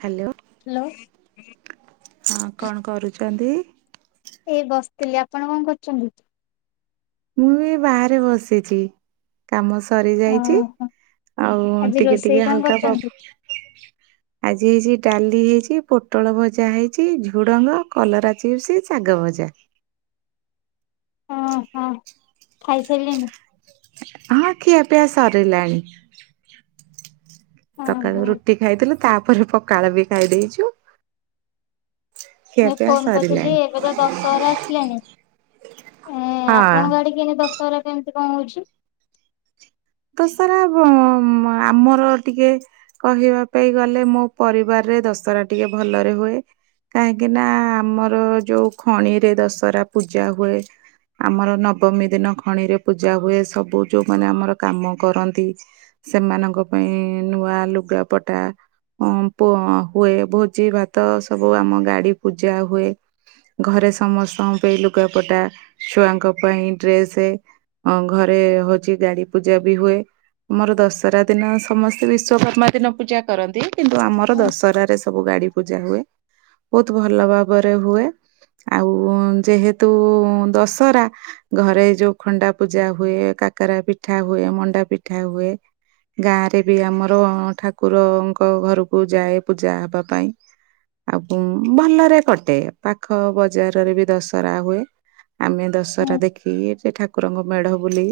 Hello hello ହଁ କଣ କରୁଛନ୍ତି? ଏଇ ବସିଥିଲି ଆପଣ କଣ କରୁଛନ୍ତି? ମୁଁ ଏ ବାହାରେ ବସିଛି କାମ ସ ସରି ଯାଇଛି ଓହୋ ଆଉ ଆଜି ଟିକେ ରୋଷେଇ ଟିକେ କଣ ହାଲକା ପ କରିଛନ୍ତି? ଆଜି ହେଇଛି ଡାଲି ହେଇଛି ପୋଟଳ ଭଜା ହେଇଛି ଝୁଡଙ୍ଗ କଲରା ଚିପ୍ସ ସା ଗ ଭଜା। ଓ ହ ଖାଇସାରିଲ ମୁ ହ ଆ କିଆ ପଆ ସାର ଲାଣି। ହଁ ସକାଳୁ ହଁ ରୁଟି ଖାଇଥିଲୁ ତାପରେ ପଖାଳ ବି ଖାଇ ଦେଇେଇଛୁ। ମୁଇଁ ଫୋନ କରିଥିଲି ଏବେ ତ ଦଶହର ଆସିଲାଣି ଏ ହଁ ଆପଣଙ୍କ ଆଡ଼େ କିି ଦଶହରା କେମିତି କଣ ହଉଛୁ? ତ ସାରା ଆମର ଟିକେ କହିବା ପାଇଁ ଗଲେ ମୋ ପରିବାର ଦଶହରା ଟିକେ ଭଲରେ ହୁଏ। କାହିଁକି ନା ଆମର ଯୋଉ ଖଣିରେ ଦଶହରା ପୂଜା ହୁଏ ଆମର ନବମୀ ଦିନ ଖଣି ରେ ପୂଜା ହୁଏ ସବୁ ଯୋଉ ମାନ ଆମର କାମ କରନ୍ତି ସେମାନଙ୍କ ପାଇଁ ନୂଆ ଲୁଗାପଟା ଅ ପ ହୁଏ ଭୋଜି ଭାତ ସବୁ ଆମ ଗାଡି ପୂଜା ହୁଏ। ଘରେ ସମସ୍ତଙ୍କ ପାଇଁ ଲୁଗାପଟା ଛୁଆଙ୍କ ପାଇଁ ଡ୍ରେସ ଅ ଘରେ ହଉଛି ଗାଡି ପୂଜା ବି ହୁଏ। ଆମର ଦଶହରା ଦିନ ସମସ୍ତେ ବିଶ୍ଵକର୍ମା ଦିନ ପୂଜା କରନ୍ତି କିନ୍ତୁ ଆମର ଦଶହରାରେ ସବୁ ଗ ଗାଡ଼ି ପୂଜା ହୁଏ ବହୁତ ଭଲ ଭାବରେ ହୁଏ। ଆଉ ଯେହେତୁ ଦଶରା ଘରେ ଯୋଉ ଖଣ୍ଡା ପୂଜା ହୁଏ ତାକରା ପିଠା ହୁଏ ମଣ୍ଡା ପିଠା ହୁଏ। ଗାଁ ରେ ବି ଆମର ଠାକୁରଙ୍କ ଘରକୁ ଯାଏ ପୂଜା ହବା ପାଇଁ। ଆଉ ଭଲରେ କଟେ ପାଖ ବଜାରରେ ବି ଦଶହରା ହୁଏ। ଆମେ ଦଶହରା ଦେଖି ଠାକୁରଙ୍କ ମେଢ ବୁଲି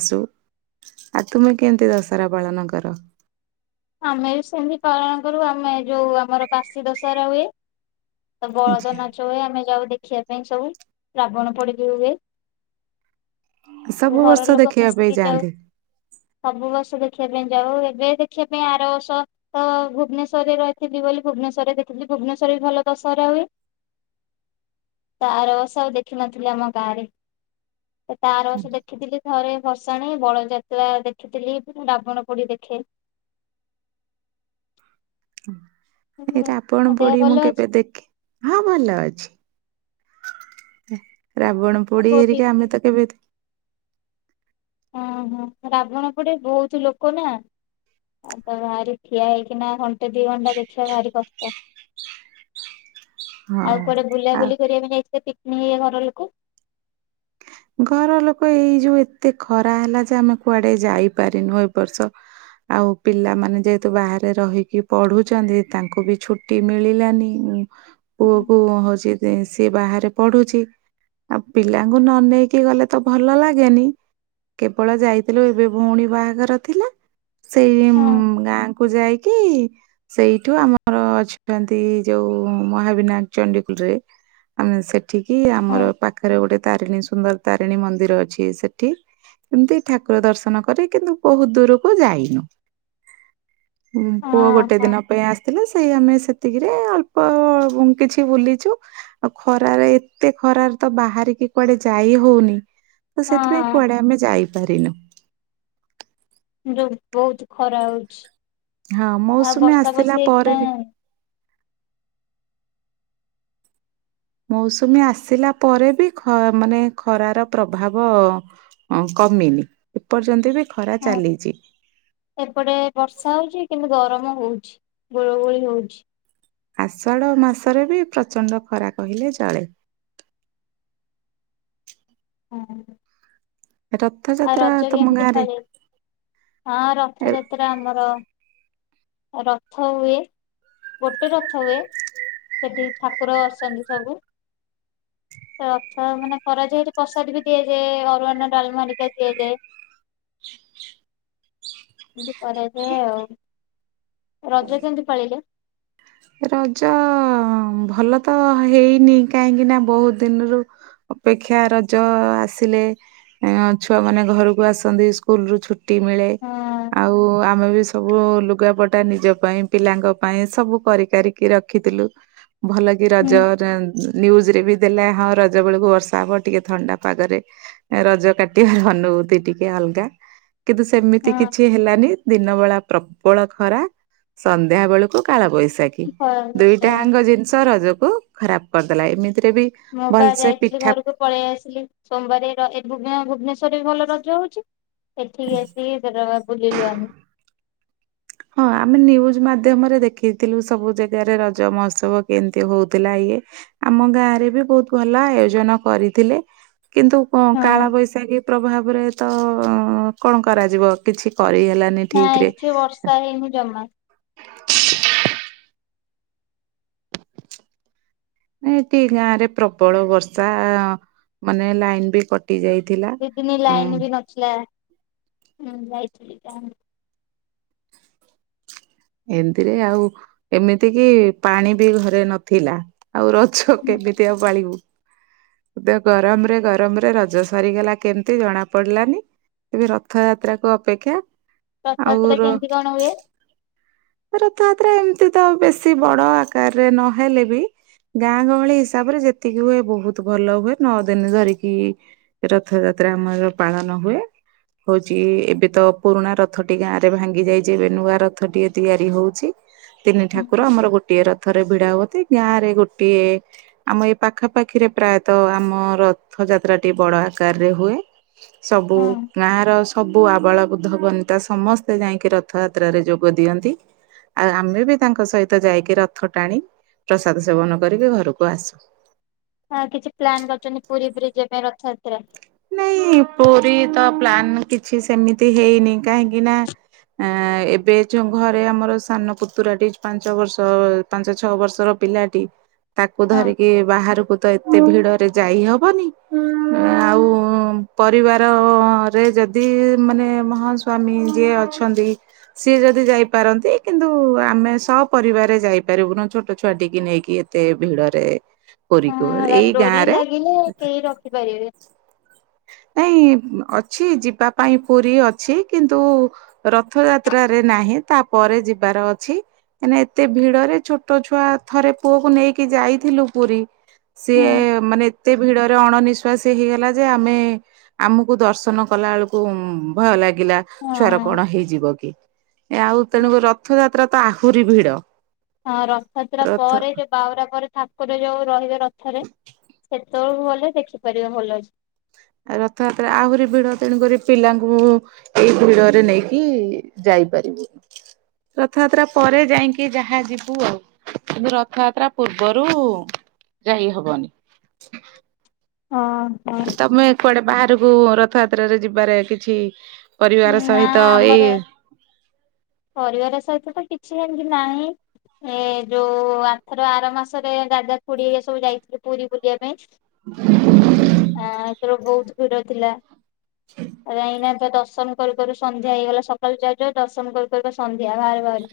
ଆସୁ। ଆଉ ତୁମେ କେମିତି ଦଶହରା ପାଳନ କର? ଆମେ ବି ସେମିତି ପାଳନ କରୁ ଆମେ ଯୋଉ ଆମର ବାଶୀ ଦଶହରା ହୁଏ। ତ ବଳଦ ନାଚ ହୁଏ। ଯାଉ ଦେଖିବା ପାଇଁ ସବୁ। ରାବଣ ପୋଡି ବିି ହୁଏ। ସୁ ସବୁ ଘର ବର୍ଷ ଲୋକ ଦେଖିବା ପାଇଁ ମିଶିକି ଯାଉ ଯାଆନ୍ତି ସବୁ ବଷ ଦେଖି ପାଇଁ ଯାଉ ଏବେ ଦେଖିବା ପାଇଁ ଆରବର୍ଷ ତ ଭୁବନେଶ୍ଵରରେ ରହିଥିଲି ବୋଲି ଭୁବନେଶ୍ଵରରେଖଥିଲି। ଭୁବନେଶ୍ଵର ବି ଭଲ ଦଶହରା ହୁଏ। ତାର ଅସବ ଦେଖିନଥିଲି ଆମ ଗାଁରେ। ସେ ତାର ଅର ବର୍ଷ ଦେଖିଥିଲି ଘଥରେ ବସାଣି ବଳଯାତ୍ରା ଦେଖିଥିଲି ରାବଣ ପୋଡି ଦେଖେ। ଏଟା ରାବଣ ଆଉ ଦେହ ପୋଡି ଭଲ ମୁଁ ଅଛି? କେବେ ଦେଖେ ହଁ ଭଲ ଅଛି। ରାବଣ ଆଉ ପୋଡି କୋଉଠି ହେରିକି ଆମେ ତ କେବେ ଓହୋ ରାବଣ ପଡେ ବହୁତ ଲୋକ ନା ଆଉ ତ ଭାରି ଠିଆ ହେଇକିନା ଘଣ୍ଟେ ଦି ଘଣ୍ଟା ଦେଖିବା ଭାରି କଷ୍ଟ। ହଁ ଆଉ କୁଆଡେ ଆଉ ବୁଲାବୁଲି କରିବା ପାଇଁ ଯାଇଥିଲେ ପିକନିକ ହେଇ ଘର ଲୋକ? ଘର ଲୋକ ଏଇ ଯୋଉ ଏତେ ଖରା ହେଲା ଯେ ଆମେ କୁଆଡେ ଯାଇପାରିନୁ ଏ ବର୍ଷ। ଆଉ ପିଲାମାନେ ଯେହେତୁ ବାହାରେ ରହିକି ପଢୁଛନ୍ତି ତାଙ୍କୁ ବି ଛୁଟି ମିଳିଲାନି। ହଁ ପୁଅ କ ହଉଛି ସିଏ ବାହାରେ ପଢୁଛି ଆଉ ପିଲାଙ୍କୁ ନ ନେଇେଇକି କି ଗଲେ ତ ଭଲ ଲାଗେନି କେବଳ ଯାଇଥିଲୁ ଏବେ ଭଉଣୀ ବାହାଘର ଥିଲା ସେଇ ଗାଁ କୁ ଯାଇକି ସେଇଠୁ ଆମର ଅଛନ୍ତି ଯୋଉ ମହାବିନାୟକ ଚଣ୍ଡୀ ରେ ସେଠିକି ହଁ ଆମର ପାଖରେ ଗୋଟେ ତାରିଣୀ ସୁନ୍ଦର ତାରିଣୀ ମନ୍ଦିର ଅଛି ସେଠି ଏମତି ଠାକୁର ଦର୍ଶନ କରେ କିନ୍ତୁ ବହୁତ ଦୂରକୁ ଯାଇନୁ। ପୁଅ ଗୋଟେ ହଁ। ଦିନ ପାଇଁ ଆସିଥିଲା ସେଇ ଆମେ ସେ ଏତିକିରେ ଅଳ୍ପ କିଛି ବୁଲିଛୁ ଆଉ ଖରାରେ ଏତେ ଖରାରେ ତ ବାହାରିକି କୁଆଡେ ଯାଇ ହଉନି ତ ସେଥିପାଇଁ ହଁ କୁଆଡେ ଆମେ ଯାଇପାରିନୁ। ବହୁତ ଖରା ହଉଛି। ହଁ ଆଉ ମୌସୁମୀ ବର୍ଷା ଆସିଲା ବର୍ଷୀ ପରେ ବି ମୌସୁମୀ ଆସିଲା ପରେ ବି ଖ ମାନେ ଖରାର ପ୍ରଭାବ କମିନି ଏପର୍ଯ୍ୟନ୍ତ ବି ଖରା ହଁ ଚାଲିଚି। ଏପଟେ ବର୍ଷା ହଉଛି କିନ୍ତୁ ଗରମ ହଉଛି ଗୋଳ ଗୋଳି ହଉଛି। ଆଷାଢ ମାସରେ ବି ପ୍ରଚଣ୍ଡ ଖରା କହିଲେ ଚଳେ। ହଁ। ଆଉ ରଥଯାତ୍ରା ରଜ ତମ କେମିତି ଗାଁରେ ପାଳିଲେ? ହଁ ଏ ରଥଯାତ୍ରା ଆମର ରଥ ହୁଏ। ଗୋଟେ ରଥ ହୁଏ। ସେଠି ଠାକୁର ବସନ୍ତି ସବୁ। ରଥ ମାନେ କରାଯାଏ। ଏଠି ପ୍ରସାଦ ବି ଦିଆଯାଏ ଅରୁଅନ୍ନ ଡାଲମା ହେରିକା। ଦିଆଯାଏ କରାଯାଏ ଆଉ। ରଜ କେମିତି ପାଳିଲେ? ରଜ ଭଲ ତ ହେଇନି କାହିଁକି ନା ବହୁତ ଦିନରୁ ଅପେକ୍ଷା ରଜ ଆସିଲେ ଛୁଆ ମାନେ ଘରକୁ ଆସନ୍ତି ସ୍କୁଲ ରୁ ଛୁ ଟୀ ମିଳେ ହଁ ଆଉ ଆମେ ବି ସବୁ ବୁ ଲୁଗାପଟା ନିଜ ପାଇଁ ପିଲାଙ୍କ ପାଇଁ ସବୁ କରି କାରିକି ରଖିଥିଲୁ। ଭଲକି ରଜ ହୁଁ ରେ ଇଁ ନ୍ୟୁଜ ରେ ବି ଦେଲା ହଁ ରଜ ବେଳକୁ ବର୍ଷା ହବ ଟିକେ ଥଣ୍ଡା ପାଗରେ ରଜ କାଟିବୁ [unintelligible] ତୀ ଟିକେ ହାଲକା କିନ୍ତୁ ସେମିତି କିଛି ହେଲାନି ଦିନ ବେଳା ପ୍ରବଳ ଖରା ସନ୍ଧ୍ୟା ବେଳକୁ କାଳବୈଶାଖୀ। ହଁ ଦୁଇଟାଙ୍କ ଜିନିଷ ରଜକୁ ଖରାପ କରିଦେଲା ଏମିତି ମୁଁ ବା ଯାଇଥିଲି ଘରକୁ ପଳେଇ ଆସିଲି ସୋମବାରେ ର ଏଇ ଭୁବନେ ଭୁବନେଶ୍ଵରରେ ବି ଭଲ ରଜ ହଉଛି ଏଠିକି ଆସିକି [unintelligible] ବୁଲିଲୁ ଆମେ। ହଁ ଆମେ ନ୍ୟୁଜ ମାଧ୍ୟମରେ ଦେଖିଥିଲୁ ସବୁ ଜାଗାରେ ରଜ ମହୋତ୍ସବ କେମତି ହଉଥିଲା ଇଏ ଆମ ଗାଁ ରେ ବି ବହୁତ ଭଲ ଆୟୋଜନ କରିଥିଲେ। କିନ୍ତୁ କାଳ ବୈଶାଖୀ ପ୍ରଭାବରେ ତ କଣ କରାଯିବ କିଛି କରିହେ ହେଲାନି ନା ଠିକରେ [unintelligible] ଜମା। ଏଠି ଗାଁ ରେ ପ୍ରବଳ ବର୍ଷା ମାନେ ଲାଇନ ବି କଟ ଦି ଦିନ ଲାଇନ ବି ନଥିଲାଁ ଯାଇଥିଲି। ଏମିତିରେ ଆଉ ଏମିତି କି ପାଣି ବି ଘରେ ନଥିଲା। ଆଉ ରଜ କେମିତି ଆଉ ପାଳିବୁ। ଦେ ଗରମ ରେ ଗରମରେ ରଜ ସରିଗଲା କେମିତି ଜଣା ପଡିଲାନି। ଏବେ ରଥଯାତ୍ରା କୁ ଅପେକ୍ଷା ଆଉ ରଥଯାତ୍ରରେ ର କେମିତି କଣ ହୁଏ? ରଥଯାତ୍ରା ଏମତି ତ ବେଶୀ ବଡ ଆକାରରେ ନହେଲେ ବି ଗାଁ ଗହଳି ହିସାବରେ ଯେତିକି ହୁଏ ବହୁତ ଭଲ ହୁଏ। ନଅ ଦିନ ଧରିକି ରଥଯାତ୍ରା ଯାତ୍ରା ଆମର ପାଳନ ହୁଏ। ହଉଛି ଏବେ ତ ପୁରୁଣା ରଥଟି ଗାଁରେ ଭାଙ୍ଗି ଯାଇଛି ଏବେ ନୂଆ ରଥଟି ତିଆରି ହଉଛି ତିନି ଠାକୁର ଆମର ଗୋଟେ ଗୋଟିଏ ରଥରେ ଭିଡା ହୁଅନ୍ତି। ଗାଁ ରେ ଗୋଟିଏ ଆମ ଏ ପାଖାପାଖିରେ ପ୍ରାୟତଃ ଆମ ର ରଥଯାତ୍ରାଟି ବଡ ଆକାରରେ ହୁଏ ସବୁ ହଁ ଗାଁ ର ସବୁ ଆବାଳ ବୁଦ୍ଧବନିତା ସମସ୍ତେ ଯାଇକି ରଥଯାତ୍ରାରେ ଯୋଗ ଦିଅନ୍ତି। ଆଉ ଆମେ ବି ତାଙ୍କ ସହିତ ଯାଇକି ରଥ ଟାଣି ପ୍ରସାଦ ସେବନ କରିକି ଘରକୁ ଆସୁ। ହ କିଛି ପ୍ଲାନ୍ କରୁଛନ୍ତି ପୁରୀ ପୁରୀ ଯିବା ପାଇଁ ରଥଯାତ୍ରା? ନାଇଁ ପୁରୀ ତ ପ୍ଲାନ୍ କିଛି ସେମିତି ହେଇନି କାହିଁକିନା ଅ ଏବେ ଯୋଉ ଘରେ ଆମର ସାନ ପୁତୁରାଟି ପାଞ୍ଚ ବର୍ଷ ପାଞ୍ଚ ଛଅ ବର୍ଷର ପିଲାଟି ତାକୁ ହଁ ଧରିକି ବାହାରକୁ ତ ଏତେ ଭିଡରେ ଯାଇ ହବନି ଆଉ ହୁଁ ପରିବାରରେ ଯଦି ମାନେ ହଁ ସ୍ୱାମୀ ଯିଏ ଅଛନ୍ତି ସିଏ ଯଦି ଯାଇପାରନ୍ତି କିନ୍ତୁ ଆମେ ସ ପରରିବାରେ ଯାଇପାରିବୁନ ଛୋଟ ଛୁଆ ଟିକି ନେଇକି ଏତେ ଭିଡରେ ପୁରୀକୁ ହ ଏଇ ଗାଁ ଡୋରି ରେ ଲାଗିଲେ କେହି ରୋକିପାରିବେ। ନାଇଁ ଅଛି ଯିବା ପାଇଁ ପୁରୀ ଅଛି କିନ୍ତୁ ରଥଯାତ୍ରାରେ ନାହିଁ। ତାପରେ ଯିବାର ଅଛି କାଁକିନା ଏତେ ଭିଡରେ ଛୋଟ ଛୁଆ ଥରେ ପୁଅକୁ ନେଇକି ଯାଇ ଥିଲୁ ପୁରୀ ସେ ହଁ ମାନେ ଏତେ ଭିଡରେ ଅଣନିଶ୍ଵାସୀ ହେଇଗଲା ଯେ ଯେ ଆମେ ଆମକୁ ଦର୍ଶନ କଲା ବେଳକୁ ଭୟ ଲାଗ୍ ଲାଗିଲା ଛୁଆର କଣ ହେଇଯିବ କି ଆଉ ତେଣୁ ରଥଯାତ୍ରା ତ ଆହୁରି ଭିଡ। ହଁ ରଥଯାତ୍ରା ରଥ ପରେ ଯ ବାଉଡା ପରେ ଠାକୁର ଯୋଉ ରହିବେ ରଥରେ ସେଥ ତଳକୁ ଭଲ ଦେଖିପାରିବ ଭଲ ଅଛି। ଆ ରଥଯାତ୍ରା ଆହୁରି ଭିଡ ତେଣୁକରି ପିଲାଙ୍କୁ ମୁଁ ଏଇ ଭିଡରେ ନେଇକି ଯାଇ ଯାଇପାରିବି ରଥଯାତ୍ରା ପରେ ଯାଇକି ଯାହା ଯିବୁ ଆଉ। କିନ୍ତୁ ରଥଯାତ୍ରା ପୂର୍ବରୁ ଯାଇ ହବନି। ହଁ ହଁ। ତମେ କୁଆଡେ ବାହାରକୁ ରଥଯାତ୍ରାରେ ଯିବାରେ କିଛି ପରିବାର ନା ସହିତ ଏଇ ଆମର ପରିବାର ସହିତ ତ କି କିଛି ଏମତି ନାଇ। ଏ ଯୋଉ ଆଥର ଆର ମାସରେ ଦାଦା ଖୁଡି ସବୁ ଯାଇଥିଲି ପୁରୀ ବୁଲିବାକୁ। ପାଇଁ ଆ ଏଥର ବହୁତ ଭିଡ ଥିଲା ଯାଇକିନା ଦର୍ଶନ କରୁକରୁ ସନ୍ଧ୍ୟା ହେଇଗଲା ସକାଳୁ ଯାଉ ଯାଉ ଦର୍ଶନ କରୁକରୁ ସନ୍ଧ୍ୟା ବାହାରୁ ବାହାରୁ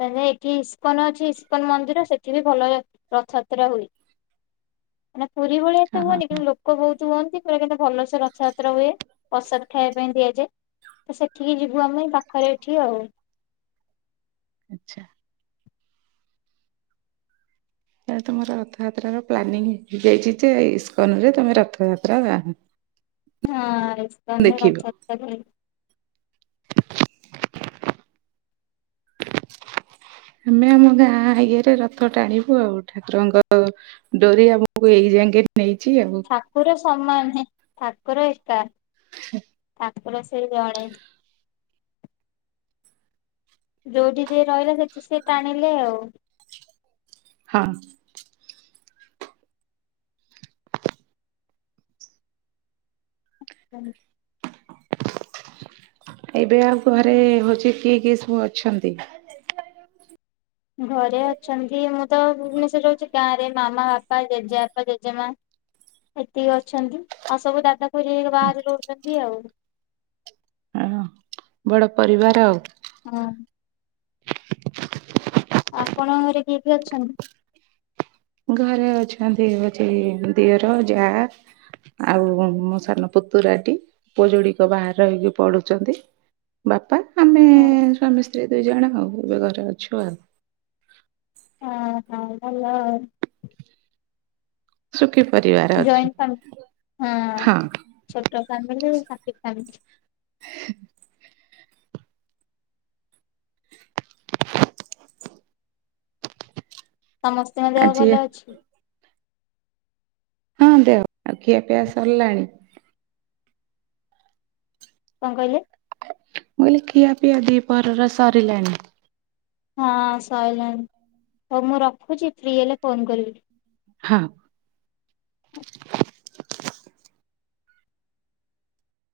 ତା ଯେ ଏଠି ଇସ୍କନ ଅଛି ଇସ୍କନ ମନ୍ଦିର ସେଠି ବି ଭଲ ର ରଥଯାତ୍ରା ହୁଏ। ମାନେ ପୁରୀ ଭଳିଆ ଏତେ ହଁ ହଁ ହୁଅନି କିନ୍ତୁ ଲୋକ ବହୁତ ହୁଅନ୍ତି ପ୍ରାଏ କିନ୍ତୁ ଭଲସେ ରଥଯାତ୍ର ହୁଏ ପ୍ରସାଦ ଖାଏବାକୁ ସେଥିପାଇଁ ଦିଆଯାଏ ତ ସେଠିକି ଯିବୁ ଆମେ ପାଖରେ ଏଠି ଆଉ। ଆଚ୍ଛା। ତାହେଲେ ତମର ରଥଯାତ୍ରାର ପ୍ଳାନିଙ୍ଗ ହେଇଯାଇଛି ଯେ ଇସ୍କନରେ ତମେ ରଥଯାତ୍ରା ହଁ ଇସ୍କନରେ ଦେଖିବ ରଥଯାତ୍ରା ବୁଲିବୁ ଆମେ ଆମ ଗାଁ ଇଆରେ ରଥ ଟାଣିବୁ ଆଉ ଠାକୁରଙ୍କ ଡୋରି ଆମକୁ ଏଇ ଯାଙ୍କେ ନେଇଛି ଆଉ ଠାକୁର ସମାନ ଠାକୁର ଏକା ହ ଠାକୁର ସେଇ ଜଣେ ଯୋଉଠି ଯି ରହିଲା ସେଠି ସେ ଟାଣିଲେ ଆଉ ହଁ। ହୁଁ। ଏବେ ଆଉ ଘରେ ହଉଛି କିଏ କିଏ ସବୁ ଅଛନ୍ତି? ଘରେ ଅଛନ୍ତି ମୁଁ ତ ଭୁବନେଶ୍ୱର ରେ ରୋହୁଚି ଗାଁ ରେ ମାମା ବାପା ଜେଜେବାପା ଜେଜେମା ଏତିକି ଅଛନ୍ତି ଆଉ ସବୁ ଦାଦା ଖୁଡି ଘରିକା ବାହାରେ ରୋହୁଚନ୍ତି ଆଉ ଉହୁଁ ବଡ ପରିବାର ଆଉ ହଁ। ଆପଣ ଘରେ କିଏ କିଏ ଅଛନ୍ତି? ଘରେ ଅଛନ୍ତି ହୋଉଚି ଦିଅର ଯା ଆଉ ମୋ ସାନ ପୁତୁରାଟି ପୁଅ ଯୋଡିକ ବାହାର ରହି ପଢୁଚନ୍ତି। ବାପା ଆମେ ହଁ ସ୍ୱାମୀ ସ୍ତ୍ରୀ ଦୁଇ ଜଣ ଆଉ ଏବେ ଘରେ ଅଛୁ ଆଉ ଉହୁଁ ଭଲ ଆଉ ସୁଖୀ ପରିବାର ଅଛୁ ଜଏଣ୍ଟ ଫ୍ୟାମିଲି ହୁଁ ହଁ ଛୋଟ ଫ୍ୟାମିଲି ହାପି ଫ୍ୟାମିଲି [unintelligible] [inaudible] ସମସ୍ତଙ୍କ ଦେହ ଆଜି ଭଲ ଅଛି। ହଁ ଦେହ ଆଉ ଖିଆ ପିଆ ସରିଲାଣି? କଣ କଇଲେ? ମୁଁ କଇଲି ଖିଆ ପିଆ ଦି ପହରର ସରିଲାଣି। ହଁ ସଇଲାଣି ହଉ ମୁଁ ରଖୁଚି ଫ୍ରି ହେଲେ ଫୋନ କରିବି। ହଁ।